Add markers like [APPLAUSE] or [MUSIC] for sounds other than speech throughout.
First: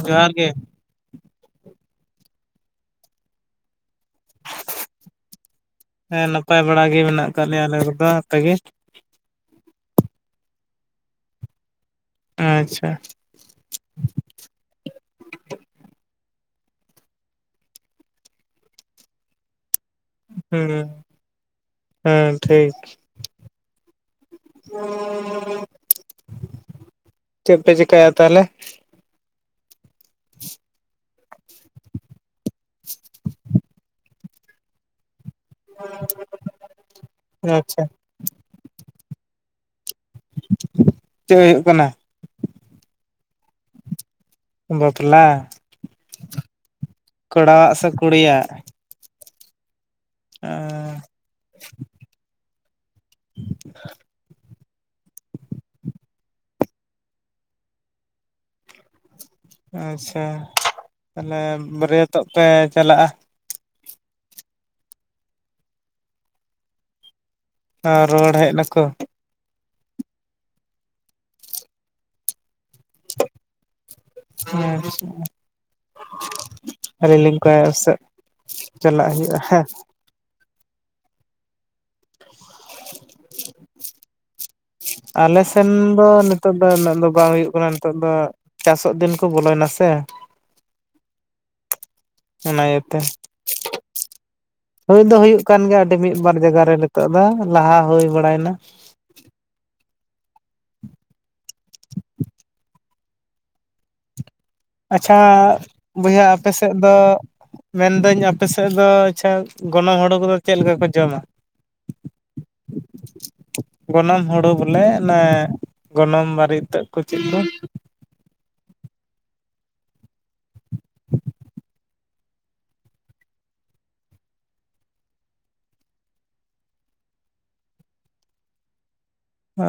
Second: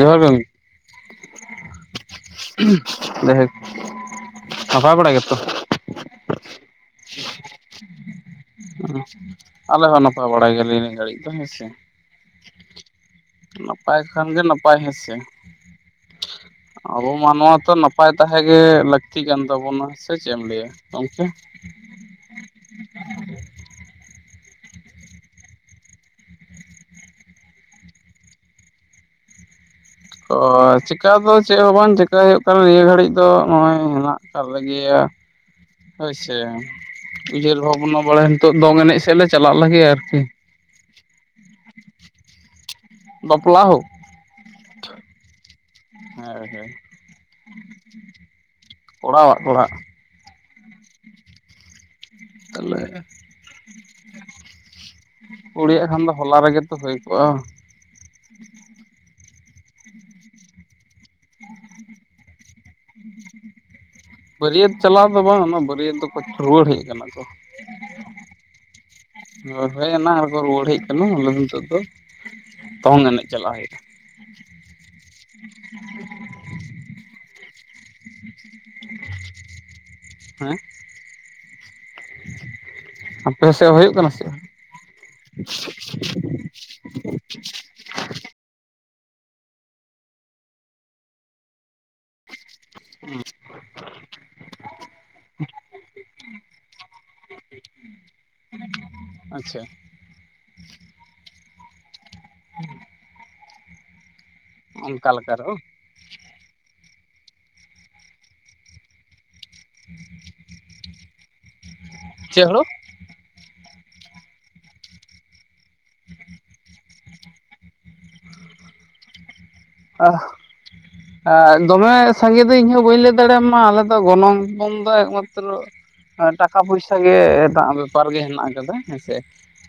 ᱡᱚᱦᱟᱨ ᱜᱚᱢᱠᱮ ᱡᱟᱭ ᱦᱩᱠ ᱦᱮᱸ ᱱᱟᱯᱟᱭ ᱵᱟᱲᱟ ᱜᱮ ᱢᱮᱱᱟᱜ ᱟᱠᱟᱫ ᱞᱮᱭᱟ ᱟᱞᱮ ᱨᱮᱫᱚ ᱟᱯᱮ ᱜᱮ ᱚ ᱟᱞᱮ ᱦᱚᱸ ᱱᱟᱯᱟᱭ ᱵᱟᱲᱟ ᱜᱮᱭᱟᱞᱤᱧ ᱜᱷᱟᱹᱲᱤᱡ ᱫᱚ ᱦᱮᱸ ᱥᱮ ᱟᱪᱷᱟ ᱱᱟᱯᱟᱭ ᱠᱷᱟᱱ ᱜᱮ ᱱᱟᱯᱟᱭ ᱦᱮᱸᱥᱮ ᱟᱵᱚ ᱢᱟᱱᱣᱟ ᱛᱚ ᱱᱟᱯᱟᱭ ᱛᱟᱦᱮᱸ ᱜᱮ ᱞᱟᱹᱠᱛᱤ ᱠᱟᱱ ᱛᱟᱵᱚᱱᱟ ᱥᱮ ᱪᱮᱫ ᱮᱢ ᱞᱟᱹᱭᱟ ᱦᱩᱸ ᱜᱚᱢᱠᱮ ᱦᱮᱸ ᱴᱷᱤᱠ ᱪᱮᱜ ᱯᱮ ᱪᱮᱠᱟᱭᱮᱜ-ᱟ ᱛᱟᱦᱚᱞᱮ? ᱚ ᱪᱮᱠᱟ ᱫᱚ ᱪᱮᱫ ᱦᱚᱸ ᱵᱟᱝ ᱪᱮᱠᱟ ᱦᱩᱭᱩᱜ ᱠᱟᱱᱟ ᱱᱤᱭᱟᱹ ᱜᱷᱟᱹᱲᱤᱡ ᱫᱚ ᱱᱚᱜ ᱚᱭ ᱦᱮᱱᱟᱜ [INAUDIBLE] ᱦᱚᱭᱥᱮ ᱩᱭᱦᱟᱹᱨ ᱟᱪᱪᱷᱟ ᱵᱷᱟᱵᱽᱱᱟ ᱵᱟᱲᱟᱭ ᱱᱤᱛᱚᱜ ᱫᱚᱝ ᱮᱱᱮᱡ ᱥᱮᱜ ᱞᱮ ᱪᱟᱞᱟᱜ ᱞᱟᱹᱜᱤᱫ ᱟᱨᱠᱤ ᱪᱮᱫ ᱦᱩᱭᱩᱜ ᱠᱟᱱᱟ? ᱵᱟᱯᱞᱟ ᱦᱚ ᱵᱟᱯᱞᱟ ᱦᱳᱭ ᱦᱳᱭ ᱠᱚᱲᱟᱣᱟᱜ ᱥᱮ ᱠᱩᱲᱤᱭᱟᱜ? ᱠᱚᱲᱟᱣᱟᱜ ᱠᱚᱲᱟᱦᱟᱜ ᱟᱨ ᱛᱟᱦᱚᱞᱮ ᱪᱮᱫ ᱦᱚᱸ ᱵᱟᱝ ᱟᱸᱡᱚᱢᱚᱜ ᱠᱟᱱᱟ ᱠᱩᱲᱤᱭᱟᱜ ᱠᱷᱟᱱ ᱫᱚ ᱦᱚᱞᱟ ᱨᱮᱜᱮ ᱛᱚ ᱦᱳᱭ ᱠᱚᱜ-ᱟ᱾ ᱟᱪᱪᱷᱟ ᱛᱟᱦᱞᱮ ᱵᱟᱹᱨᱭᱟᱹᱛᱚᱜ ᱯᱮ ᱪᱟᱞᱟᱜ ᱟ? ᱵᱟᱹᱨᱭᱟᱹᱛ ᱪᱟᱞᱟᱣ ᱫᱚ ᱵᱟᱝ ᱚᱱᱟ ᱵᱟᱹᱨᱭᱟᱹᱛ ᱫᱚᱠᱚ ᱨᱩᱭᱟᱹᱲ ᱦᱮᱡ ᱠᱟᱱᱟ ᱠᱚ᱾ ᱟ ᱨᱩᱭᱟᱹᱲ ᱦᱮᱡ ᱱᱟᱠᱚ? ᱦᱳ ᱮᱱᱟᱝ ᱨᱮ ᱠᱚ ᱨᱩᱣᱟᱹᱲ ᱦᱮᱡ ᱠᱟᱱᱟ ᱟᱞᱮ ᱫᱚ ᱱᱤᱛᱚᱜ ᱫᱚ ᱫᱚᱝ ᱮᱱᱮᱡ ᱪᱟᱞᱟᱣ ᱦᱩᱭᱩᱜ-ᱟ᱾ ᱦᱮᱸ ᱪᱷᱟ ᱟᱫᱚ ᱱᱚᱝᱠᱟ ᱯᱟᱥᱮᱫ ᱪᱟᱞᱟᱜ ᱦᱩᱭᱩᱜ-ᱟ ᱦᱟᱸ? ᱦᱮᱸ ᱟᱯᱮ ᱥᱮᱜ ᱦᱩᱭᱩᱜ ᱠᱟᱱᱟ ᱥᱮᱜ ᱟᱞᱮ ᱥᱮᱱ ᱫᱚ ᱱᱤᱛᱚᱜ ᱩᱱᱟᱹᱜ ᱱᱟᱜ ᱫᱚ ᱵᱟᱝ ᱦᱩᱭᱩᱜ ᱠᱟᱱᱟ ᱱᱤᱛᱚᱜ ᱫᱚ ᱪᱟᱥᱚᱜ ᱫᱤᱱ ᱠᱚ ᱵᱚᱞᱚᱭᱱᱟ ᱥᱮ ᱚᱱᱟ ᱤᱭᱟᱹᱛᱮ ᱦᱩᱭ ᱫᱚ ᱦᱩᱭᱩᱜ ᱠᱟᱱ ᱜᱮᱭᱟ ᱟᱹᱰᱤ ᱢᱤᱫ ᱵᱟᱨ ᱡᱟᱜᱟ ᱨᱮ ᱱᱤᱛᱚᱜ ᱫᱚ ᱞᱟᱦᱟ ᱦᱩᱭ ᱵᱟᱲᱟᱭᱱᱟ ᱟᱪᱷᱟ ᱪᱮᱫ ᱦᱚᱸ ᱵᱟᱝ ᱟᱪᱷᱟ ᱵᱚᱭᱦᱟ ᱟᱯᱮ ᱥᱮᱜ ᱫᱚ ᱢᱮᱱᱫᱟᱹᱧ ᱟᱯᱮ ᱥᱮᱜ ᱫᱚ ᱟᱪᱷᱟ ᱜᱚᱱᱚᱝ ᱦᱳᱲᱳ ᱠᱚᱫᱚ ᱪᱮᱫ ᱞᱮᱠᱟ ᱠᱚ ᱡᱚᱢᱟ ᱪᱮᱫ ᱦᱳᱲᱳ ᱜᱚᱱᱚᱝ ᱦᱩᱲᱩ ᱵᱚᱞᱮ ᱚᱱᱮ ᱜᱚᱱᱚᱝ ᱵᱟᱨᱮᱤᱛᱟᱹᱜ ᱠᱚ ᱪᱤᱜ ᱠᱚ, [INAUDIBLE] ᱫᱚᱢᱮ ᱥᱟᱸᱜᱮ ᱫᱚ ᱤᱧ ᱦᱚᱸ ᱵᱟᱹᱧ ᱞᱟᱹᱭ ᱫᱟᱲᱮᱭᱟᱢᱟ ᱟᱞᱮ ᱫᱚ ᱜᱚᱱᱚᱝ ᱯᱚᱱ ᱫᱚ ᱮᱠᱢᱟᱛᱨᱚ ᱴᱟᱠᱟ ᱯᱚᱭᱥᱟ ᱜᱮ [INAUDIBLE] ᱵᱮᱯᱟᱨ ᱜᱮ ᱦᱮᱱᱟᱜ ᱟᱠᱟᱫᱟ ᱦᱮᱸᱥᱮ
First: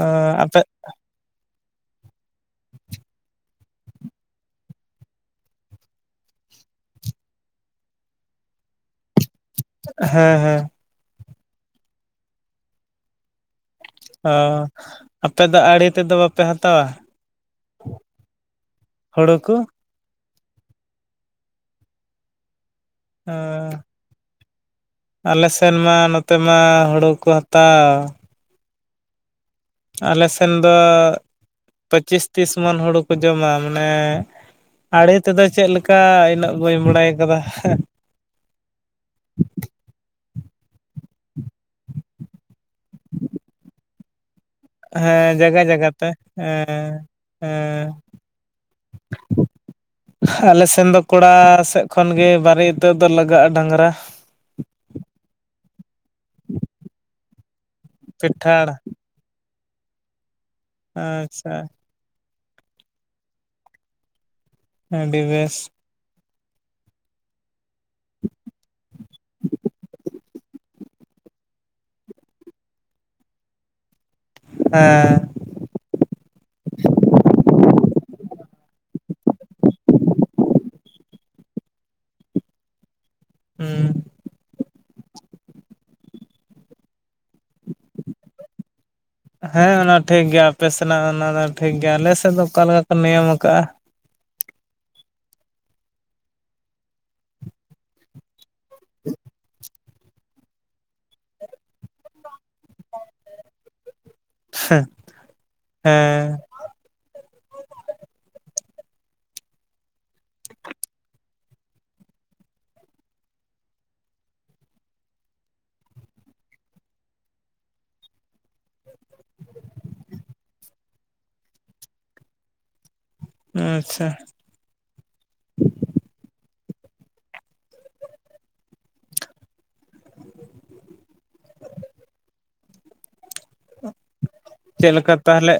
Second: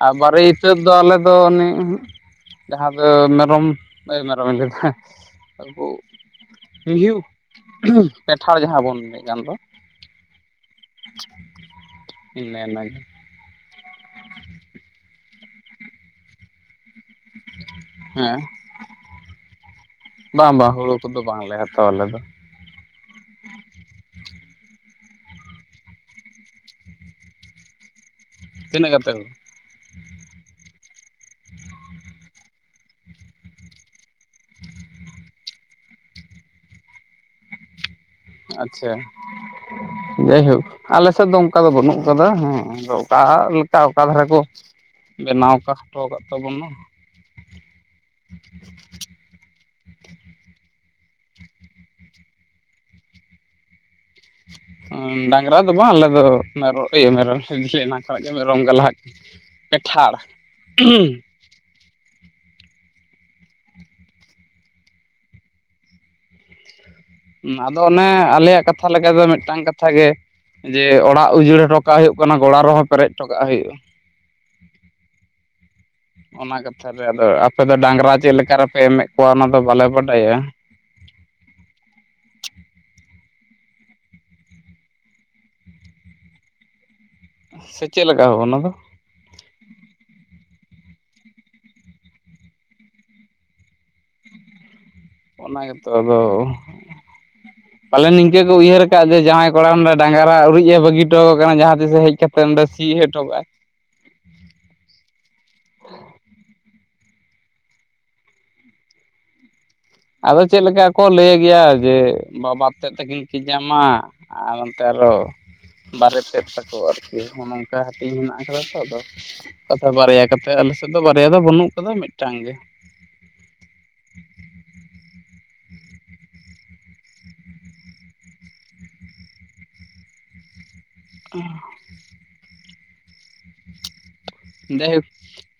ᱟᱨ ᱟᱯᱮ ᱵᱟᱨᱮᱤᱛᱟᱹᱫ ᱫᱚ ᱟᱞᱮ ᱫᱚ ᱩᱱᱤ ᱡᱟᱦᱟᱸ ᱫᱚ ᱢᱮᱨᱚᱢ, ᱮ ᱢᱮᱨᱚᱢᱤᱧ ᱞᱟᱹᱭ ᱫᱟ ᱟᱵᱩ ᱢᱤᱭᱦᱩᱸ ᱯᱮᱴᱷᱟᱲ ᱡᱟᱦᱟᱸ ᱵᱚᱱ ᱞᱟᱹᱭ ᱜᱟᱱ ᱫᱚ ᱦᱮᱸ ᱦᱮᱸ ᱢᱮᱱ ᱟ ᱡᱮ ᱟᱯᱮ ᱫᱚ ᱟᱲᱮ ᱛᱮᱫᱚ ᱵᱟᱯᱮ ᱦᱟᱛᱟᱣᱟ? ᱦᱮᱸ ᱦᱩᱲᱩ ᱠᱚ ᱵᱟᱝ ᱵᱟᱝ ᱦᱳᱲᱳ ᱠᱚᱫᱚ ᱵᱟᱝᱞᱮ ᱦᱟᱛᱟᱣᱟ ᱟᱞᱮ ᱫᱚ᱾ ᱟ ᱟᱞᱮ ᱥᱮᱱ ᱢᱟ ᱱᱚᱛᱮ ᱢᱟ ᱦᱩᱲᱩ ᱠᱚ ᱦᱟᱛᱟᱣ, ᱛᱤᱱᱟᱹᱜ ᱠᱟᱛᱮᱜ ᱦᱳ ᱟᱞᱮ ᱥᱮᱱ ᱫᱚ ᱯᱚᱹᱪᱤᱥ ᱛᱤᱥ ᱢᱚᱱ ᱦᱩᱲᱩ ᱠᱚ ᱡᱚᱢᱟ ᱢᱟᱱᱮ ᱟᱲᱮ ᱛᱮᱫᱚ ᱪᱮᱫ ᱞᱮᱠᱟ ᱤᱱᱟᱹᱜ ᱵᱟᱹᱧ ᱵᱟᱲᱟᱭ ᱠᱟᱫᱟ ᱦᱟᱸ᱾ ᱟᱪᱪᱷᱟ ᱡᱟᱭᱦᱳᱠ ᱟᱞᱮ ᱥᱮᱫ ᱫᱚ ᱚᱱᱠᱟ ᱫᱚ ᱵᱟᱹᱱᱩᱜ ᱠᱟᱫᱟ ᱦᱮᱸ, ᱟᱫᱚ ᱚᱠᱟ ᱞᱮᱠᱟ ᱚᱠᱟ ᱫᱷᱟᱨᱮ ᱠᱚ ᱦᱮᱸ ᱵᱮᱱᱟᱣ ᱡᱟᱭᱜᱟ ᱡᱟᱭᱜᱟ ᱦᱚᱴᱚ ᱛᱮ, ᱟᱠᱟᱫ ᱛᱟᱵᱚᱱᱟ ᱦᱮᱸ ᱦᱮᱸ [UNINTELLIGIBLE] ᱟᱞᱮ ᱥᱮᱱ ᱫᱚ ᱠᱚᱲᱟ ᱥᱮᱜ ᱠᱷᱚᱱᱜᱮ ᱵᱟᱨᱮ ᱤᱛᱟᱹᱛ ᱫᱚ ᱞᱟᱜᱟᱜ-ᱟ ᱰᱟᱝᱨᱟ᱾ ᱰᱟᱝᱨᱟ ᱫᱚ ᱵᱟᱝ ᱟᱞᱮ ᱫᱚ ᱢᱮᱨᱚ, ᱤᱭᱟᱹ ᱢᱮᱨᱚᱢ ᱮᱱᱟᱝ ᱠᱷᱱᱟᱜ ᱜᱮ ᱢᱮᱨᱚᱢ ᱯᱤᱴᱷᱟᱹᱲ ᱜᱮ ᱞᱟᱦᱟᱜ ᱯᱮᱸᱴᱷᱟᱲ ᱟᱪᱪᱷᱟ ᱟᱹᱰᱤ ᱵᱮᱥ᱾ ᱢᱟ ᱟᱫᱚ ᱚᱱᱮ ᱟᱞᱮᱭᱟᱜ ᱠᱟᱛᱷᱟ ᱞᱮᱠᱟ ᱫᱚ ᱢᱤᱫᱴᱟᱝ ᱠᱟᱛᱷᱟ ᱜᱮᱼᱼ ᱡᱮ ᱚᱲᱟᱜ ᱩᱡᱟᱹᱲ ᱦᱚᱴᱚᱠᱟᱜ ᱦᱩᱭᱩᱜ ᱠᱟᱱᱟ ᱜᱚᱲᱟ ᱨᱮᱦᱚᱸ ᱯᱮᱨᱮᱡ ᱴᱚᱠᱟᱜ ᱦᱩᱭᱩᱜ-ᱟ᱾ ᱦᱮᱸ᱾ ᱚᱱᱟ ᱠᱟᱛᱷᱟ ᱨᱮ ᱟᱫᱚ ᱟᱯᱮ ᱫᱚ ᱰᱟᱝᱜᱽᱨᱟ ᱪᱮᱫ ᱞᱮᱠᱟ ᱨᱮᱯᱮ ᱮᱢᱮᱜ ᱠᱚᱣᱟ ᱚᱱᱟ ᱫᱚ ᱵᱟᱞᱮ ᱵᱟᱰᱟᱭᱟ᱾ ᱦᱩ᱾ᱸ ᱥᱮ ᱪᱮᱜ ᱞᱮᱠᱟ ᱦᱳ ᱚᱱᱟ ᱫᱚ? ᱦᱮᱸ ᱚᱱᱟ ᱴᱷᱤᱠ ᱜᱮᱭᱟ ᱟᱯᱮ ᱥᱮᱱᱟᱜ ᱚᱱᱟ ᱫᱚ ᱴᱷᱤᱠ ᱜᱮᱭᱟ ᱟᱞᱮ ᱥᱮᱫ ᱫᱚ ᱚᱠᱟ ᱞᱮᱠᱟ ᱠᱚ ᱱᱤᱭᱚᱢ ᱟᱠᱟᱟᱜ-ᱟ, ᱚᱱᱟ ᱜᱮᱛᱚ ᱟᱫᱚ ᱯᱟᱞᱮᱱ ᱱᱤᱝᱠᱟᱹ ᱠᱚ ᱩᱭᱦᱟᱹᱨ ᱟᱠᱟᱜ ᱡᱮ ᱡᱟᱶᱟᱭ ᱠᱚᱲᱟ ᱱᱚᱸᱰᱮᱼᱼ ᱰᱟᱝᱜᱽᱨᱟ ᱩᱨᱤᱡ ᱮ ᱵᱟᱹᱜᱤ ᱚᱴᱚᱣ ᱠᱟᱱᱟ ᱡᱟᱦᱟᱸ ᱛᱤ ᱥᱮ ᱦᱮᱡ ᱠᱟᱛᱮᱜ ᱚᱸᱰᱮ ᱥᱤᱭ ᱚᱴᱚ ᱠᱟᱜ-ᱟᱭ᱾ ᱥᱮᱸ ᱦᱮᱸ᱾ ᱟᱫᱚ ᱪᱮᱫ ᱞᱮᱠᱟ ᱠᱚ ᱞᱟᱹᱭ ᱜᱮᱭᱟ? ᱡᱮ ᱵᱟᱵᱟ ᱛᱮᱫ ᱛᱟᱹᱠᱤᱱ ᱜᱮ ᱠᱤᱱ ᱧᱟᱢᱟ ᱟᱨ ᱱᱚᱱᱛᱮ ᱟᱨᱦᱚᱸ᱾ ᱵᱟᱨᱮ ᱛᱮᱫ ᱛᱟᱠᱚ ᱟᱨ ᱠᱤ ᱱᱚᱜ-ᱚ ᱱᱚᱝᱠᱟ ᱦᱟᱹᱴᱤᱧ ᱢᱮᱱᱟᱜ ᱟᱠᱟᱫᱟ ᱛᱚ ᱟᱫᱚ ᱠᱟᱛᱷᱟ ᱵᱟᱨᱭᱟ ᱠᱟᱛᱮᱜ ᱟᱞᱮ ᱥᱮᱫ ᱫᱚ ᱵᱟᱨᱭᱟ ᱫᱚ ᱵᱟᱹᱱᱩᱜ ᱠᱟᱫ ᱫᱚ ᱢᱤᱫᱴᱟᱹᱝ ᱜᱮ᱾ ᱟᱪᱪᱷᱟ᱾ [UNINTELLIGIBLE] ᱪᱮᱫ ᱡᱟᱭᱦᱳᱠ ᱞᱮᱠᱟ? ᱛᱟᱦᱚᱞᱮ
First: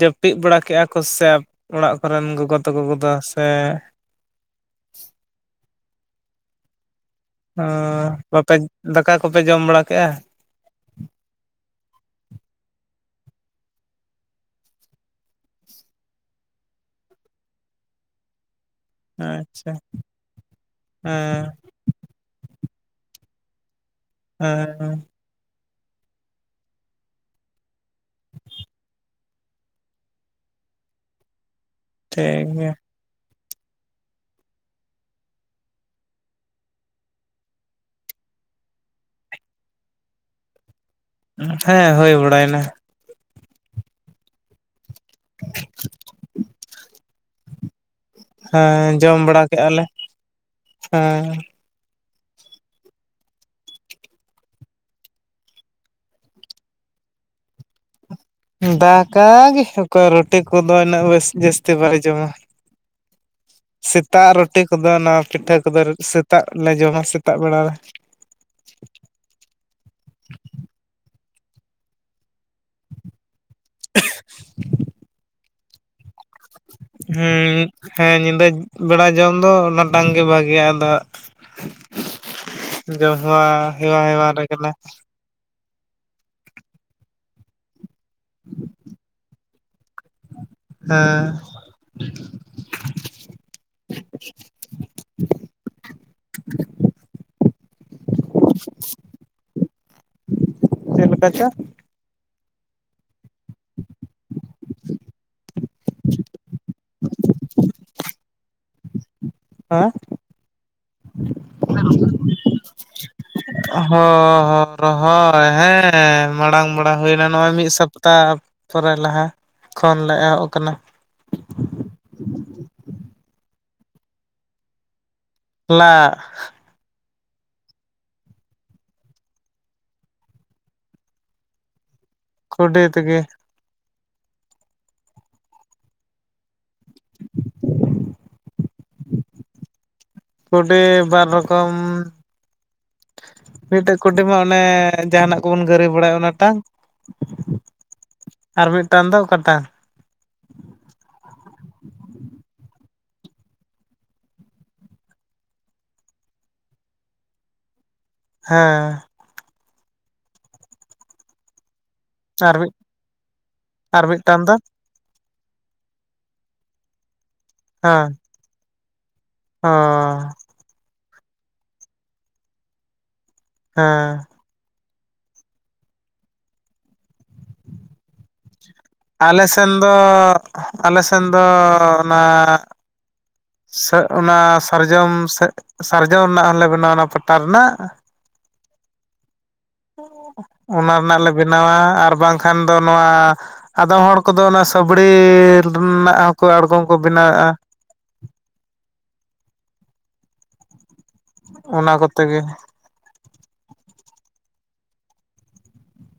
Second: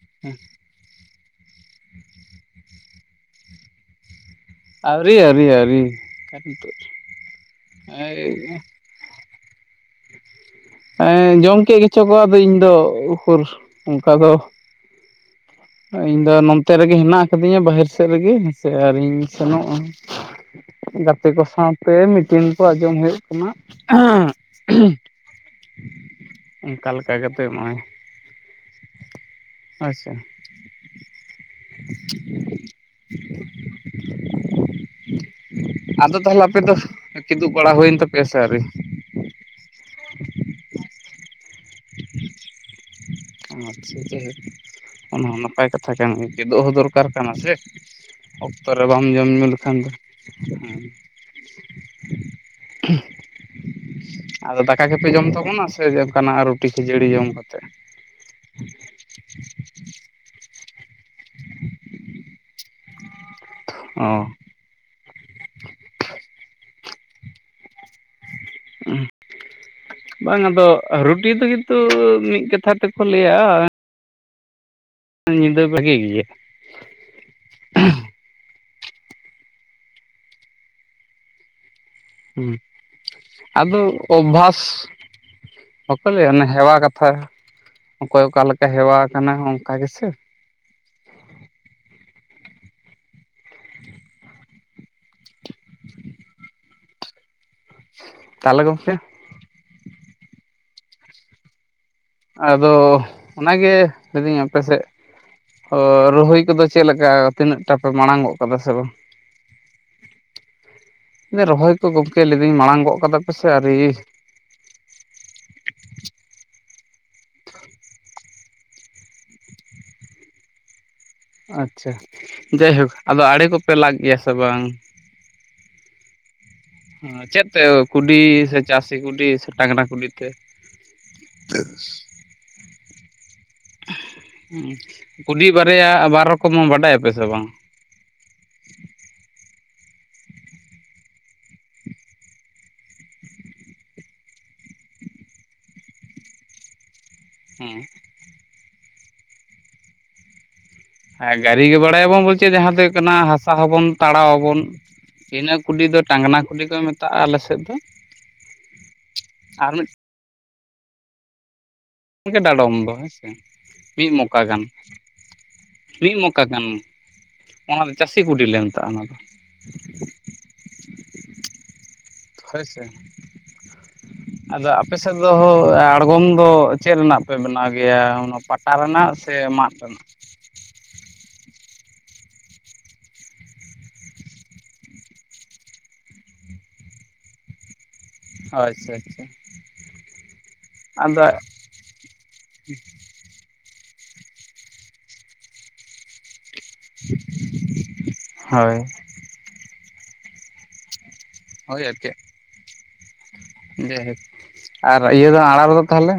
ᱡᱟᱹᱯᱤᱫ ᱵᱟᱲᱟ ᱠᱮᱜᱼᱟ ᱠᱚ ᱥᱮ ᱚᱲᱟᱜ ᱠᱚ ᱨᱮᱱ ᱜᱳᱜᱳ ᱛᱟᱹᱠᱩ ᱠᱚᱫᱚ ᱥᱮᱻ᱾ ᱟᱣᱨᱤ ᱟᱹᱣᱨᱤ ᱟᱹᱣᱨᱤ ᱠᱟᱨ ᱱᱤᱛᱚᱜ ᱚᱸ ᱵᱟᱯᱮ ᱫᱟᱠᱟ ᱠᱚᱯᱮ ᱡᱚᱢ ᱵᱟᱲᱟ ᱠᱮᱜ-ᱟ? ᱮᱸ ᱡᱚᱢ ᱠᱮᱜ ᱜᱮᱪᱚ ᱠᱚ ᱟᱫᱚ ᱤᱧ ᱫᱚ ᱩᱠᱩᱨ ᱚᱱᱠᱟ ᱫᱚᱼᱼ ᱤᱧ ᱫᱚ ᱱᱚᱱᱛᱮ ᱨᱮᱜᱮ ᱦᱮᱱᱟᱜ ᱟᱠᱟ ᱫᱤᱧᱟ ᱵᱟᱦᱤᱨ ᱥᱮᱫ ᱨᱮᱜᱤ ᱦᱮ ᱥᱮ ᱟᱨᱤᱧ ᱟᱪᱪᱷᱟ ᱥᱮᱱᱚᱜ-ᱟ ᱜᱟᱛᱮ ᱠᱚ ᱦᱮᱸ ᱥᱟᱶᱛᱮ ᱢᱤᱴᱤᱱ ᱠᱚ ᱟᱸᱡᱚᱢ ᱦᱩᱭᱩᱜᱼᱼ ᱠᱟᱱᱟ, ᱟᱦᱟᱸᱜ ᱦᱮᱸ ᱦᱩᱸ, ᱚᱱᱠᱟ ᱞᱮᱠᱟ ᱠᱟᱛᱮᱜ ᱱᱚᱜ-ᱚᱭ᱾ [UNINTELLIGIBLE] ᱟᱪᱪᱷᱟ᱾ ᱴᱷᱤᱠ [UNINTELLIGIBLE] ᱟᱫᱚ ᱛᱟᱦᱞᱮ ᱟᱯᱮ ᱫᱚ ᱠᱤᱫᱩᱜ ᱵᱟᱲᱟ ᱦᱩᱭᱮᱱ ᱛᱟᱯᱮᱭᱟ ᱥᱮ ᱟᱹᱣᱨᱤ? [UNINTELLIGIBLE] ᱦᱮᱸ ᱦᱩᱭ ᱵᱟᱲᱟᱭ ᱱᱟ᱾ ᱟᱨ ᱪᱤᱜ [UNINTELLIGIBLE] ᱚᱱᱟ ᱦᱚᱸ ᱱᱟᱯᱟᱭ ᱠᱟᱛᱷᱟ ᱠᱟᱱ ᱜᱮ ᱪᱮᱫᱚᱜ ᱦᱚᱸ ᱫᱚᱨᱠᱟᱨ ᱠᱟᱱᱟ ᱥᱮ? ᱚᱠᱛᱚ ᱨᱮ ᱦᱮᱸ ᱵᱟᱢ ᱡᱚᱢ ᱧᱩᱸ ᱞᱮᱠᱷᱟᱱ ᱫᱚ ᱦᱟᱸᱻ ᱟᱫᱚ ᱫᱟᱠᱟ ᱜᱮᱯᱮ ᱡᱚᱢ ᱛᱟᱵᱚᱱᱟ ᱥᱮ ᱡᱮ‌‌ ᱚᱠᱟ ᱱᱟᱜ ᱨᱩᱴᱤ ᱠᱷᱟᱹᱡᱟᱹᱲᱤ ᱡᱚᱢ ᱠᱟᱛᱮᱜ? ᱫᱟᱻᱠᱟᱻ ᱜᱮ ᱚᱠᱚᱭ ᱨᱚᱴᱤ ᱠᱩᱫᱚ ᱤᱱᱟᱹᱜ ᱵᱮᱥ ᱡᱟᱹᱥᱛᱤ ᱵᱟᱞᱮ‌ ᱡᱚᱢᱟ᱾ ᱚ ᱥᱮᱛᱟᱜ ᱨᱚᱴᱤ ᱠᱚᱫᱚ ᱚᱱᱟ ᱯᱤᱴᱷᱟᱹ ᱠᱚᱫᱚ ᱥᱮᱛᱟᱜ ᱞᱮ ᱡᱚᱢᱟ ᱥᱮᱛᱟᱜ ᱵᱮᱲᱟ ᱨᱮ᱾ [UNINTELLIGIBLE] ᱵᱟᱝ ᱟᱫᱚ ᱨᱩᱴᱤ ᱛᱮᱜᱮ ᱛᱩᱻ ᱢᱤᱫ ᱠᱟᱛᱷᱟ ᱛᱮ ᱠᱚ ᱞᱟᱹᱭᱟ [UNINTELLIGIBLE] ᱧᱤᱫᱟᱹ ᱵᱟᱹᱜᱤ ᱜᱤᱭᱟ᱾ ᱦᱩᱸᱻ ᱦᱮᱸᱻ ᱧᱤᱫᱟᱹ ᱵᱮᱲᱟ ᱡᱚᱢ ᱫᱚ ᱚᱱᱟ ᱴᱟᱝ ᱜᱮ ᱵᱷᱟᱹᱜᱤᱭᱟ ᱟᱫᱚ ᱦᱩᱸ ᱡᱚᱢ ᱦᱮᱣᱟ ᱟᱫᱚ ᱦᱮᱣᱟ ᱦᱮᱣᱟ ᱨᱮ ᱠᱟᱱᱟ᱾ ᱚᱵᱵᱷᱟᱥ ᱵᱟᱠᱚ ᱞᱟᱹᱭᱟ ᱚᱱᱮ ᱦᱮᱣᱟ ᱠᱟᱛᱷᱟ ᱚᱠᱚᱭ ᱚᱠᱟ ᱞᱮᱠᱟ ᱦᱮᱣᱟ ᱟᱠᱟᱱᱟ ᱚᱱᱠᱟ ᱜᱮ ᱥᱮ? ᱦᱮᱸ᱾ [UNINTELLIGIBLE] [INAUDIBLE] ᱛᱟᱦᱚᱞᱮ ᱜᱚᱢᱠᱮ ᱪᱮᱜ ᱞᱮᱠᱟ ᱪᱚ? ᱟᱫᱚ ᱚᱱᱟᱜᱮ ᱞᱟᱹᱭ [UNINTELLIGIBLE] ᱟᱯᱮ ᱥᱮᱫ ᱚᱻ ᱨᱚᱦᱩᱭ ᱠᱚᱫᱚ ᱪᱮᱫ ᱞᱮᱠᱟ ᱛᱤᱱᱟᱹᱜ ᱴᱟ ᱯᱮ ᱢᱟᱲᱟᱝ ᱜᱚᱜ ᱠᱟᱫᱟ ᱥᱮ ᱵᱟᱝ? ᱦᱮᱸ ᱨᱚᱦᱚᱭ ᱠᱚ ᱜᱚᱢᱠᱮ ᱞᱟᱹᱭ ᱮᱫᱟᱹᱧ ᱢᱟᱲᱟᱝ ᱜᱚᱫ ᱠᱟᱫᱟ ᱯᱮᱥᱮ ᱟᱹᱣᱨᱤ ᱚᱦᱚ ᱨᱚᱦᱚᱭ ᱦᱮᱸ ᱢᱟᱲᱟᱝ ᱢᱟᱲᱟᱝ ᱦᱩᱭᱱᱟ ᱱᱚᱜᱼᱚᱭ ᱢᱤᱫ ᱥᱚᱯᱛᱟ ᱯᱚᱨᱮ ᱞᱟᱦᱟ ᱠᱷᱚᱱ ᱞᱮ ᱮᱦᱚᱵ ᱟᱠᱟᱱᱟ ᱟᱪᱪᱷᱟ ᱡᱟᱭᱦᱩᱠ ᱟᱫᱚ ᱟᱲᱮ ᱠᱚᱯᱮ ᱞᱟ ᱠᱮᱭᱟ ᱥᱮ ᱵᱟᱝ ᱞᱟᱜ ᱪᱮᱫ ᱛᱮ ᱠᱩᱰᱤ ᱥᱮ ᱪᱟᱹᱥᱤ ᱠᱩᱰᱤ ᱥᱮ ᱴᱟᱝᱱᱟ ᱠᱩᱰᱤ ᱛᱮ? [UNINTELLIGIBLE] ᱠᱩᱰᱤ ᱛᱮᱜᱮ ᱠᱩᱰᱤ ᱵᱟᱨᱭᱟ ᱵᱟᱨ ᱨᱚᱠᱚᱢ ᱵᱟᱰᱟᱭᱟᱯᱮ ᱥᱮ ᱵᱟᱝ? ᱠᱩᱰᱤ ᱵᱟᱨ ᱨᱚᱠᱚᱢ ᱢᱤᱫᱴᱮᱡ ᱠᱩᱴᱤ ᱢᱟ ᱚᱱᱮ ᱡᱟᱦᱟᱱᱟᱜ ᱠᱚᱵᱚᱱ ᱜᱟᱹᱨᱤ ᱵᱟᱲᱟᱭᱟ ᱚᱱᱟ ᱴᱟᱝ ᱦᱮᱸ ᱟᱨ ᱢᱤᱫᱴᱟᱝ ᱫᱚ ᱚᱠᱟᱴᱟᱜ? ᱦᱮᱸ ᱜᱟᱹᱨᱤ ᱜᱮ ᱵᱟᱲᱟᱭᱟᱵᱚᱱ ᱵᱚᱞᱪᱮ ᱡᱟᱦᱟᱸ ᱫᱚ ᱦᱩᱭᱩᱜ ᱠᱟᱱᱟ ᱦᱟᱥᱟ ᱦᱚᱸᱵᱚᱱ ᱛᱟᱲᱟᱣ ᱟᱵᱚᱱ ᱤᱱᱟᱹ ᱠᱩᱰᱤ ᱫᱚ ᱴᱟᱝᱱᱟ ᱠᱩᱰᱤ ᱠᱚ ᱢᱮᱛᱟᱜᱼᱟ ᱟᱞᱮᱥᱮᱫ ᱫᱚ ᱦᱮᱸ ᱟᱨ ᱢᱤᱫ [UNINTELLIGIBLE] ᱟᱨ ᱢᱤᱫ ᱰᱟᱰᱚᱢ ᱫᱚ ᱟᱨ ᱢᱤᱫ ᱢᱚᱠᱟ ᱢᱤᱫᱴᱟᱝ ᱫᱚ ᱜᱟᱱ ᱢᱤᱫ ᱢᱚᱠᱟ ᱜᱟᱱ ᱚᱱᱟ ᱫᱚ ᱦᱮᱸ ᱪᱟᱹᱥᱤ ᱠᱩᱰᱤ ᱞᱮ ᱢᱮᱛᱟᱜᱼᱟ [UNINTELLIGIBLE] ᱦᱚᱭ ᱥᱮ ᱦᱮᱸ ᱟᱫᱚ ᱟᱯᱮ ᱥᱮᱫ ᱫᱚ ᱟᱬᱜᱚᱢ ᱫᱚ ᱪᱮᱫ ᱨᱮᱱᱟᱜ ᱯᱮ ᱵᱮᱱᱟᱣ ᱜᱮᱭᱟ ᱚᱱᱟ ᱯᱟᱴᱟ ᱨᱮᱱᱟᱜ ᱥᱮ ᱟᱞᱮ ᱥᱮᱱ ᱢᱟᱫ ᱫᱚ ᱨᱮᱱᱟᱜ ᱟᱞᱮ ᱥᱮᱱ ᱫᱚ ᱚᱱᱟ ᱚᱱᱟ ᱥᱟᱨᱡᱚᱢ ᱥᱟᱨᱡᱚᱢ ᱨᱮᱱᱟᱜ ᱦᱚᱸᱞᱮ ᱵᱮᱱᱟᱣᱟ ᱚᱱᱟ ᱯᱟᱴᱟ ᱨᱮᱱᱟᱜ ᱦᱚᱭ ᱟᱪᱪᱷᱟ ᱟᱪᱪᱷᱟ ᱚᱱᱟ ᱨᱮᱱᱟᱜ ᱟᱫᱚ ᱞᱮ ᱵᱮᱱᱟᱣᱟ ᱟᱨ ᱵᱟᱝᱠᱷᱟᱱ ᱫᱚ ᱱᱚᱣᱟ ᱟᱫᱚᱢ ᱦᱚᱲ ᱠᱚᱫᱚ ᱚᱱᱟ ᱥᱟᱹᱵᱲᱤ ᱨᱮᱱᱟᱜ ᱦᱚᱸᱠᱚ ᱟᱬᱜᱚᱢ ᱠᱚ ᱵᱮᱱᱟᱣᱮᱫᱼᱟ ᱦᱳᱭ ᱦᱳᱭ ᱚᱱᱟ ᱟᱨᱠᱤ ᱠᱚᱛᱮ ᱜᱮ ᱡᱟᱭᱦᱳᱠ ᱟᱨ ᱤᱭᱟᱹ ᱫᱚ ᱟᱨᱟᱬ ᱫᱚ ᱛᱟᱦᱚᱞᱮ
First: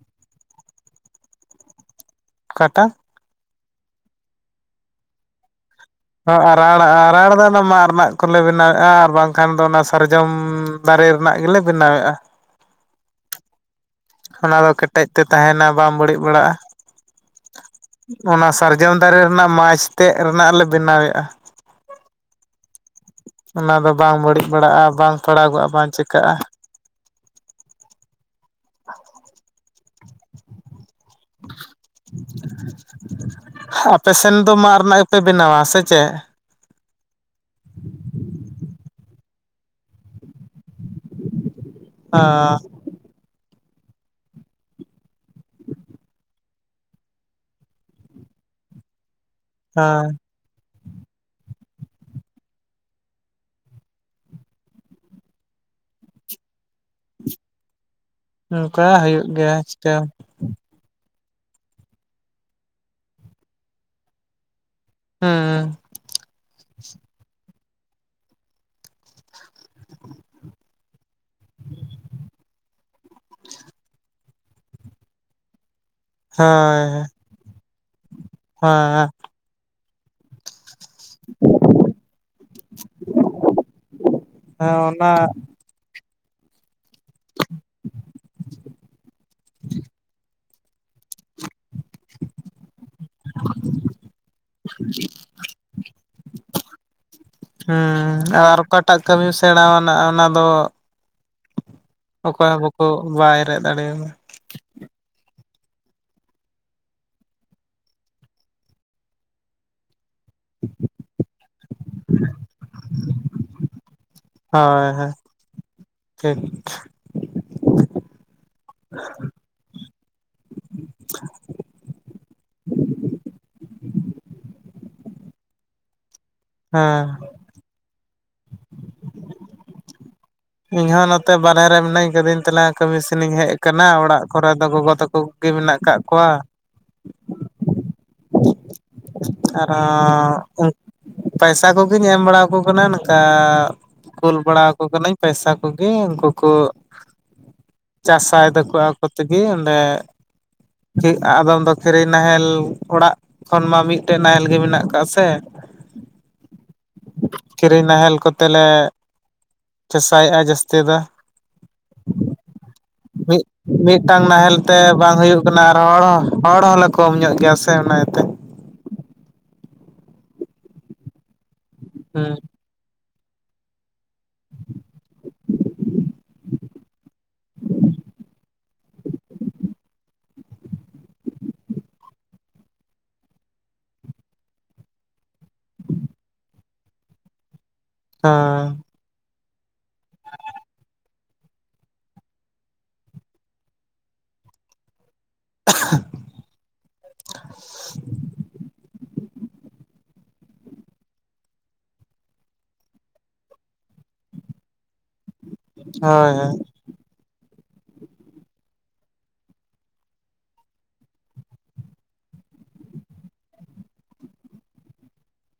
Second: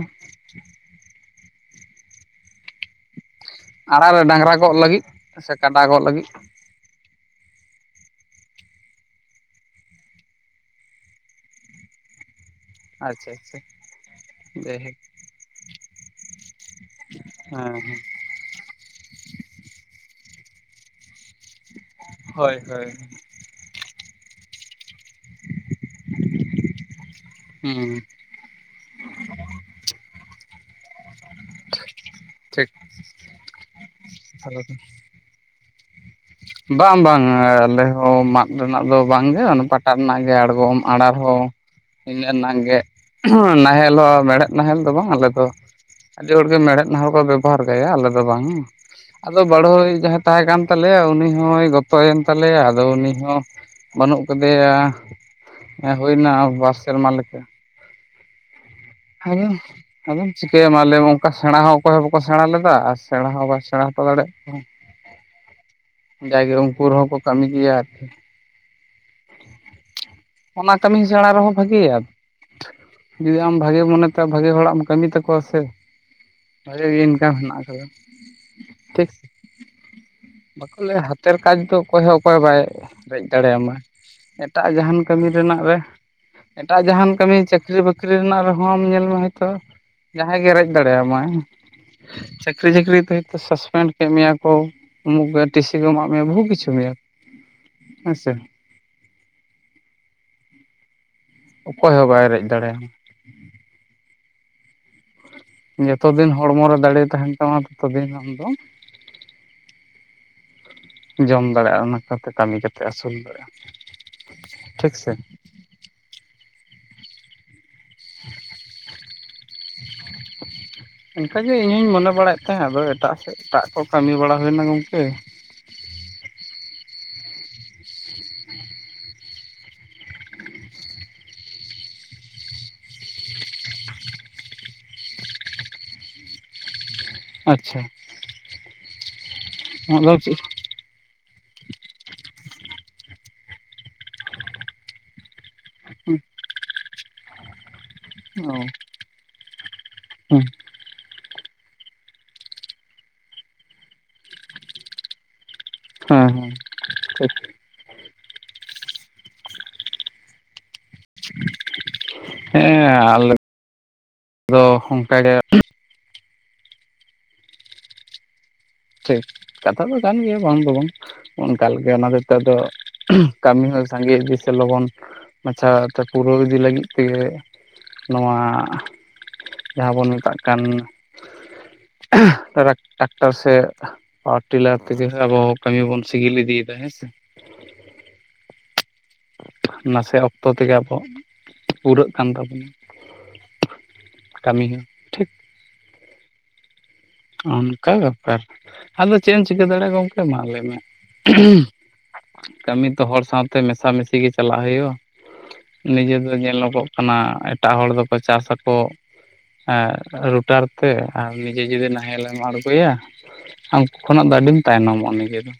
ᱚᱠᱟᱴᱟᱜ ᱟᱨᱟᱬ ᱨᱮ ᱰᱟᱝᱨᱟ ᱜᱚᱜ ᱞᱟᱹᱜᱤᱫ ᱥᱮ ᱠᱟᱰᱟ ᱜᱚᱜ ᱞᱟᱹᱜᱤᱫ ᱟᱜ ᱟᱨᱟᱬ ᱫᱚ ᱚᱱᱟ ᱢᱟᱜ ᱨᱮᱱᱟᱜ ᱠᱚᱞᱮ ᱵᱮᱱᱟᱣᱮᱫᱼᱟ ᱟᱨ ᱵᱟᱝᱠᱷᱟᱱ ᱫᱚ ᱚᱱᱟ ᱥᱟᱨᱡᱚᱢ ᱫᱟᱨᱮ ᱨᱮᱱᱟᱜ ᱜᱮᱞᱮ ᱵᱮᱱᱟᱣᱮᱫᱼᱟ ᱟᱪᱪᱷᱟ ᱟᱪᱪᱷᱟ ᱚᱱᱟ ᱫᱚ ᱡᱟᱭᱦᱳᱠ ᱠᱮᱴᱮᱡ ᱛᱮ ᱛᱟᱦᱮᱱᱟ ᱵᱟᱢ ᱵᱟᱹᱲᱤᱡ ᱵᱟᱲᱟᱜᱼᱟ ᱦᱮᱸ ᱦᱮᱸ ᱚᱱᱟ ᱥᱟᱨᱡᱚᱢ ᱫᱟᱨᱮ ᱨᱮᱱᱟᱜ ᱢᱟᱪᱷ ᱛᱮᱫ ᱨᱮᱱᱟᱜ ᱞᱮ ᱵᱮᱱᱟᱣᱮᱫᱼᱟ ᱦᱳᱭ ᱦᱳᱭ ᱚᱱᱟ ᱫᱚ ᱵᱟᱝ ᱵᱟᱹᱲᱤᱡ ᱵᱟᱲᱟᱜᱼᱟ ᱵᱟᱝ ᱯᱟᱲᱟᱜᱚᱜᱼᱟ ᱵᱟᱝ ᱪᱤᱠᱟᱹᱜᱼᱟ ᱦᱩᱸ ᱟ [UNINTELLIGIBLE] [UNINTELLIGIBLE] ᱴᱷᱤᱠ ᱯᱮ ᱵᱮᱱᱟᱣᱟ ᱥᱮ ᱪᱮᱫ ᱵᱟᱝ ᱵᱟᱝ ᱟᱞᱮ ᱦᱚᱸ ᱢᱟᱫ ᱨᱮᱱᱟᱜ ᱫᱚ ᱵᱟᱝᱜᱮ ᱯᱟᱴᱟ ᱨᱮᱱᱟᱜ ᱜᱮ ᱟᱲᱜᱚᱢ ᱟᱨᱟᱬ ᱦᱚᱸ ᱦᱚᱸ ᱤᱱᱟ ᱨᱮᱱᱟᱜ ᱜᱮ ᱱᱟᱦᱮᱞ ᱦᱚᱸ ᱢᱮᱲᱦᱮᱫ ᱱᱟᱦᱮᱞ ᱫᱚ ᱵᱟᱝ ᱟᱞᱮ ᱫᱚ ᱟᱹᱰᱤ ᱦᱚᱲ ᱜᱮ ᱢᱮᱲᱦᱮᱫ ᱱᱟᱦᱮᱞ ᱠᱚ ᱵᱮᱵᱷᱟᱨ ᱜᱮᱭᱟ ᱟᱞᱮ ᱫᱚ ᱵᱟᱝ ᱟᱫᱚ ᱵᱟᱲᱦᱳ ᱦᱳᱭ ᱡᱟᱦᱟᱸᱭ ᱛᱟᱦᱮᱸ ᱠᱟᱱ ᱛᱟᱞᱮᱭᱟ ᱩᱱᱤ ᱦᱚᱸ ᱱᱩᱭ ᱜᱚᱛᱚᱭᱮᱱ ᱛᱟᱞᱮᱭᱟ ᱟᱫᱚ ᱩᱱᱤ ᱦᱚᱸ ᱵᱟᱹᱱᱩᱜ ᱠᱟᱫᱮᱭᱟ ᱦᱮᱸ ᱦᱩᱭᱱᱟ ᱵᱟᱨ ᱥᱮᱨᱢᱟ ᱞᱮᱠᱟ ᱠᱟ ᱦᱩᱭᱩᱜ [UNINTELLIGIBLE] ᱟᱫᱚ ᱪᱤᱠᱟᱹ ᱟᱫᱚ ᱪᱤᱠᱟᱹᱭ ᱟᱢ ᱟᱞᱮ ᱦᱚᱸ ᱚᱱᱠᱟ ᱥᱮᱬᱟ ᱦᱚᱸ ᱚᱠᱚᱭ ᱦᱚᱸ ᱵᱟᱠᱚ ᱥᱮᱬᱟ ᱞᱮᱫᱟ ᱟᱨ ᱥᱮᱬᱟ ᱦᱚᱸ ᱵᱟᱭ ᱥᱮᱬᱟ ᱦᱚᱴᱚ ᱫᱟᱲᱮᱭᱟᱜ ᱦᱩᱸ ᱠᱚ ᱡᱟᱜᱮ ᱩᱱᱠᱩ ᱨᱮᱦᱚᱸ ᱠᱚ ᱠᱟᱹᱢᱤ ᱜᱮᱭᱟ ᱟᱨᱠᱤ ᱚᱱᱟ ᱠᱟᱹᱢᱤ ᱥᱮᱬᱟ ᱨᱮᱦᱚᱸ ᱵᱷᱟᱹᱜᱮᱭᱟ ᱡᱩᱫᱤ ᱟᱢ ᱵᱷᱟᱜᱤ ᱢᱚᱱᱮᱛᱮ ᱵᱷᱟᱜᱮ ᱦᱚᱲᱟᱜ ᱮᱢ ᱠᱟᱹᱢᱤ ᱛᱟᱠᱚᱣᱟ ᱥᱮ ᱵᱷᱟᱜᱤ ᱜᱮ ᱤᱱᱠᱟᱢ ᱢᱮᱱᱟᱜ ᱟᱠᱟᱫᱟ᱾ ᱴᱷᱤᱠ ᱥᱮ᱾ ᱦᱮᱻ ᱵᱟᱠᱚ ᱞᱟᱹᱭᱟ ᱦᱟᱛᱮᱨ ᱠᱟᱡᱽ ᱫᱚ ᱚᱠᱚᱭ ᱦᱚᱸ ᱚᱠᱚᱭ ᱵᱟᱭ ᱨᱮᱡ ᱫᱟᱲᱮᱭᱟᱢᱟ ᱮᱴᱟᱜ ᱦᱮᱸ ᱡᱟᱦᱟᱱ ᱠᱚ ᱚᱱᱟ ᱨᱮᱱᱟᱜ ᱨᱮ᱾ ᱮᱴᱟᱜ ᱡᱟᱦᱟᱱ ᱠᱟᱹᱢᱤ ᱪᱟᱹᱠᱨᱤ ᱵᱟᱹᱠᱨᱤ ᱨᱮᱱᱟᱜ ᱨᱮᱦᱚᱸᱢ ᱧᱮᱞ ᱢᱮ ᱛᱚ ᱡᱟᱦᱟᱸᱭ ᱜᱮ ᱨᱮᱡ ᱫᱟᱲᱮᱭᱟᱢᱟᱭ [UNINTELLIGIBLE] ᱪᱟᱹᱠᱨᱤ ᱪᱟᱹᱠᱨᱤ ᱫᱚ ᱦᱚᱛᱚ ᱥᱟᱥᱯᱮᱱᱰ ᱠᱮᱫ ᱢᱮᱭᱟ ᱠᱚ ᱩᱢᱩᱠ ᱜᱮ ᱴᱤᱥᱤ ᱠᱚ ᱮᱢᱟᱜ ᱢᱮᱭᱟ ᱵᱚᱦᱩᱛ ᱠᱤᱪᱷᱩ ᱢᱮᱭᱟ ᱦᱮᱸ ᱦᱮᱸᱥᱮ [UNINTELLIGIBLE] ᱮᱴᱟᱜ ᱠᱟᱹᱢᱤᱢ ᱥᱮᱬᱟ ᱟᱱᱟᱜ ᱚᱱᱟ ᱫᱚ ᱚᱠᱚᱭ ᱦᱚᱸ ᱵᱟᱭ ᱨᱮᱡ ᱚᱠᱚᱭ ᱦᱚᱸ ᱵᱟᱠᱚ ᱫᱟᱲᱮᱭᱟᱢᱟ ᱵᱟᱭ ᱨᱮᱡ ᱫᱟᱲᱮᱭᱟᱫᱟ ᱡᱚᱛᱚ ᱫᱤᱱ ᱦᱚᱲᱢᱚ ᱨᱮ ᱫᱟᱲᱮ ᱛᱟᱦᱮᱱ ᱛᱟᱢᱟ ᱛᱚᱵᱮ ᱮᱱᱟᱝ ᱟᱢᱫᱚ ᱡᱚᱢ ᱫᱟᱲᱮᱭᱟᱜᱼᱟ ᱚᱱᱟ ᱠᱟᱛᱮ ᱠᱟᱹᱢᱤ ᱠᱟᱛᱮ ᱟᱹᱥᱩᱞ ᱫᱟᱲᱮᱭᱟᱜᱼᱟ ᱦᱳᱭ ᱦᱳᱭ ᱴᱷᱤᱠᱥᱮ ᱴᱷᱤᱠ [UNINTELLIGIBLE] ᱤᱱᱠᱟᱜᱮ ᱤᱧᱦᱩᱧ ᱢᱚᱱᱮ ᱵᱟᱲᱟᱭᱮᱫ ᱛᱟᱦᱮᱸᱫ ᱟᱫᱚ ᱮᱴᱟᱜ ᱥᱮᱫ ᱮᱴᱟᱜ ᱠᱚ ᱠᱟᱹᱢᱤ ᱵᱟᱲᱟ ᱦᱩᱭᱱᱟ ᱜᱚᱝᱠᱮ ᱦᱮᱻ ᱤᱧ ᱦᱚᱸ ᱱᱚᱛᱮ ᱵᱟᱨᱦᱮ ᱨᱮ ᱢᱤᱱᱟᱹᱧ ᱠᱟᱹᱫᱤᱧ ᱛᱞᱟᱮ ᱠᱟᱹᱢᱤᱥᱮᱱᱤᱧ ᱦᱮᱡ ᱟᱠᱟᱱᱟ ᱚᱲᱟᱜ ᱠᱚᱨᱮ ᱫᱚ ᱜᱚᱜᱚ ᱛᱟᱠᱚ ᱜᱮ ᱢᱮᱱᱟᱜ ᱠᱟᱜ ᱠᱚᱣᱟ ᱟᱪᱪᱷᱟ [UNINTELLIGIBLE] ᱟᱨ ᱟᱫᱚ ᱪᱮᱫ ᱦᱚ ᱯᱟᱭᱥᱟ ᱠᱚᱜᱤᱧ ᱮᱢ ᱵᱟᱲᱟᱠᱚ ᱠᱟᱱᱟ ᱱᱚᱝᱠᱟ ᱠᱩᱞ ᱵᱟᱲᱟᱠᱚ ᱠᱟᱱᱟ. ᱧ ᱯᱚᱭᱥᱟ ᱠᱚ ᱤᱧ ᱚ ᱠᱳᱠᱳ ᱪᱟᱥᱟᱭ ᱫᱟᱠᱚ ᱦᱮᱸ ᱟᱠᱚ ᱛᱮᱜᱮ ᱚᱸᱰᱮ ᱟᱫᱚᱢ ᱫᱚ ᱠᱷᱤᱨᱤ ᱱᱟᱦᱮᱞ ᱚᱲᱟᱜ ᱠᱷᱚᱱ ᱢᱟ ᱢᱤᱫᱴᱮᱡ ᱱᱟᱦᱮᱞ ᱜᱮ ᱢᱮᱱᱟᱜ ᱟᱠᱟᱜ ᱥᱮ ᱦ ᱦᱮᱸ ᱴᱷᱤᱠ ᱠᱤᱨᱤᱧ ᱱᱟᱦᱮᱞ ᱠᱚᱛᱮ ᱞᱮ ᱪᱟᱥᱟᱭᱮᱫᱟᱭ ᱡᱟᱹᱥᱛᱤ ᱫᱚ ᱦᱮᱸ ᱟᱞᱮ ᱢᱤᱫ ᱢᱤᱫᱴᱟᱝ ᱱᱟᱦᱮᱞ ᱫᱚ ᱛᱮ ᱵᱟᱝ ᱚᱱᱠᱟᱜᱮ ᱦᱩᱭᱩᱜ ᱠᱟᱱᱟ ᱦᱚᱲ ᱦᱚᱸ ᱦᱚᱲ ᱦᱚᱸᱞᱮ ᱠᱚᱢ ᱧᱚᱜ ᱜᱮᱭᱟ ᱥᱮ ᱚᱱᱟ ᱤᱭᱟᱹᱛᱮ ᱴᱷᱤᱠ ᱠᱟᱛᱷᱟ ᱫᱚ ᱠᱟᱱ ᱜᱮᱭᱟ ᱵᱟᱝ ᱫᱚ ᱵᱟᱝ ᱚᱱᱠᱟ ᱞᱮᱠᱟ ᱚᱱᱟ ᱦᱩᱸ᱾ ᱫᱚᱤᱛᱚᱜ ᱫᱚ ᱠᱟᱹᱢᱤ ᱦᱚᱸ ᱥᱟᱸᱜᱮ ᱤᱫᱤ ᱥᱮ ᱞᱚᱜᱚᱱ ᱢᱟᱪᱷᱟ ᱯᱩᱨᱟᱹᱣ ᱤᱫᱤ ᱞᱟᱹᱜᱤᱫ ᱛᱮᱜᱮ ᱱᱚᱣᱟ ᱡᱟᱦᱟᱸ ᱵᱚᱱ ᱢᱮᱛᱟᱜ ᱠᱟᱱ [UNINTELLIGIBLE] ᱴᱟᱠᱴᱚᱨ ᱥᱮ ᱟᱨ ᱴᱤᱞᱟᱨ ᱛᱮᱜᱮ ᱟᱵᱚ ᱠᱟᱹᱢᱤ ᱵᱚᱱ ᱥᱤᱜᱤᱞ ᱤᱫᱤᱭᱮᱫᱟ ᱦᱮᱸ ᱥᱮ ᱦᱮᱻ ᱱᱟᱥᱮ ᱚᱠᱛᱚ ᱛᱮᱜᱮ ᱟᱵᱚ ᱯᱩᱨᱟᱹᱜ ᱠᱟᱱ ᱛᱟᱵᱚᱱᱟ ᱠᱟᱹᱢᱤ ᱦᱚᱸ ᱴᱷᱤᱠ [UNINTELLIGIBLE] ᱚᱱᱠᱟ ᱵᱮᱯᱟᱨ ᱟᱫᱚ ᱪᱮᱫ ᱮᱢ ᱪᱤᱠᱟᱹ ᱫᱟᱲᱮᱭᱟᱜᱼᱟ ᱜᱚᱢᱠᱮ ᱢᱟ ᱞᱟᱹᱭ ᱢᱮ [UNINTELLIGIBLE] ᱠᱟᱹᱢᱤ ᱛᱚ ᱦᱚᱲ ᱥᱟᱶᱛᱮ ᱢᱮᱥᱟ ᱢᱮᱥᱤ ᱜᱮ ᱪᱟᱞᱟᱜ ᱦᱩᱭᱩᱜᱼᱟ ᱱᱤᱡᱮ ᱦᱳᱭ ᱫᱚ ᱦᱳᱭ ᱧᱮᱞᱚᱜᱚᱜ ᱠᱟᱱᱟ ᱮᱴᱟᱜ ᱦᱚᱲ ᱫᱚᱠᱚ ᱪᱟᱥ ᱟᱠᱚ ᱮᱻ ᱨᱩᱴᱟᱨ ᱛᱮ ᱟᱨ ᱱᱤᱡᱮ ᱡᱩᱫᱤ ᱱᱤᱦᱮᱞᱮᱢ ᱟᱬᱜᱚᱭᱟ ᱩᱱᱠᱩ ᱠᱷᱚᱱᱟᱜ ᱫᱚ ᱟᱹᱰᱤᱢ ᱛᱟᱭᱱᱚᱢᱚᱜᱼᱟ ᱱᱤᱡᱮ ᱫᱚ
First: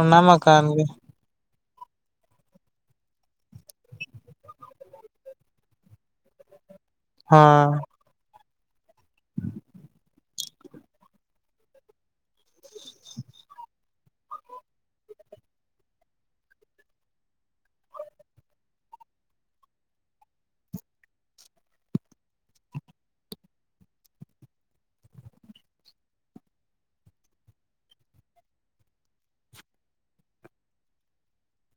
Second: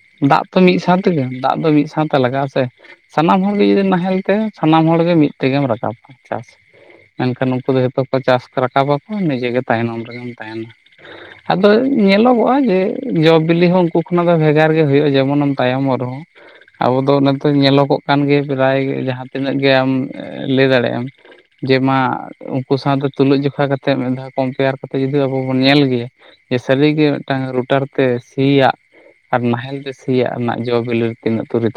ᱚᱱᱟ ᱢᱟ ᱫᱟᱜ ᱛᱚ ᱠᱟᱱ ᱢᱤᱫ ᱜᱮ ᱥᱟᱶ ᱛᱮᱜᱮ ᱫᱟᱜ ᱫᱚ ᱢᱤᱫ ᱥᱟᱶᱛᱮ ᱞᱟᱜᱟᱜᱼᱟ ᱥᱮ ᱥᱟᱱᱟᱢ ᱦᱚᱲᱜᱮ ᱡᱩᱫᱤ ᱱᱟᱦᱮᱞ ᱛᱮ ᱥᱟᱱᱟᱢ ᱦᱚᱲᱜ ᱢᱤᱫ ᱛᱮᱜᱮᱢ ᱨᱟᱠᱟᱵᱟ ᱪᱟᱥ ᱢᱮᱱᱠᱷᱟᱱ ᱩᱱᱠᱩ ᱦᱮᱸ᱾ ᱫᱚ ᱡᱷᱚᱛᱚ ᱠᱚ ᱪᱟᱥ ᱨᱟᱠᱟᱵᱟ ᱱᱤᱡᱮ ᱜᱮ ᱛᱟᱭᱱᱚᱢ ᱨᱮᱜᱮᱢ ᱛᱟᱦᱮᱱᱟ ᱟᱫᱚ ᱧᱮᱞᱚᱜᱚᱜᱼᱟ ᱡᱮ ᱡᱚ ᱵᱤᱞᱤ ᱦᱚᱸ ᱩᱱᱠᱩ ᱚᱱᱟ ᱫᱚ ᱵᱷᱮᱜᱟᱨ ᱜᱮ ᱦᱩᱭᱩᱜᱼᱟ ᱡᱮᱢᱚᱱ ᱮᱢ ᱛᱟᱭᱚᱢᱚᱜ ᱨᱮᱦᱚᱸ ᱟᱵᱚ ᱫᱚ ᱚᱱᱟ ᱫᱚ ᱧᱮᱞᱚᱜᱚᱜ ᱠᱟᱱ ᱯᱨᱟᱭ ᱡᱟᱦᱟᱸᱛᱤᱱᱟᱹᱜ ᱜᱮ ᱟᱢ ᱞᱟᱹᱭ ᱫᱟᱲᱮᱭᱟᱜ ᱟᱢ ᱡᱮ ᱢᱟ ᱩᱱᱠᱩ ᱥᱟᱶᱛᱮ ᱛᱩᱞᱩᱡ ᱡᱚᱠᱷᱟ ᱠᱟᱛᱮᱫ ᱢᱤᱫ ᱫᱷᱟᱣ ᱠᱚᱢᱯᱮᱭᱟᱨ ᱠᱟᱛᱮᱫ ᱡᱚᱫᱤ ᱟᱵᱚ ᱵᱚᱱ ᱧᱮᱞ ᱜᱮᱭᱟ ᱥᱟᱨᱤ ᱜᱮ ᱢᱤᱫᱴᱟᱝ ᱨᱩᱴᱟᱨ ᱛᱮ ᱥᱤᱭᱟᱜ ᱟᱨ ᱱᱟᱦᱮᱞ ᱛᱮᱭᱟᱜ ᱨᱮᱱᱟᱜ ᱡᱚ ᱵᱤᱞᱤ ᱛᱤᱱᱟᱹᱜ ᱛᱩᱨᱤ ᱛᱚᱯᱟ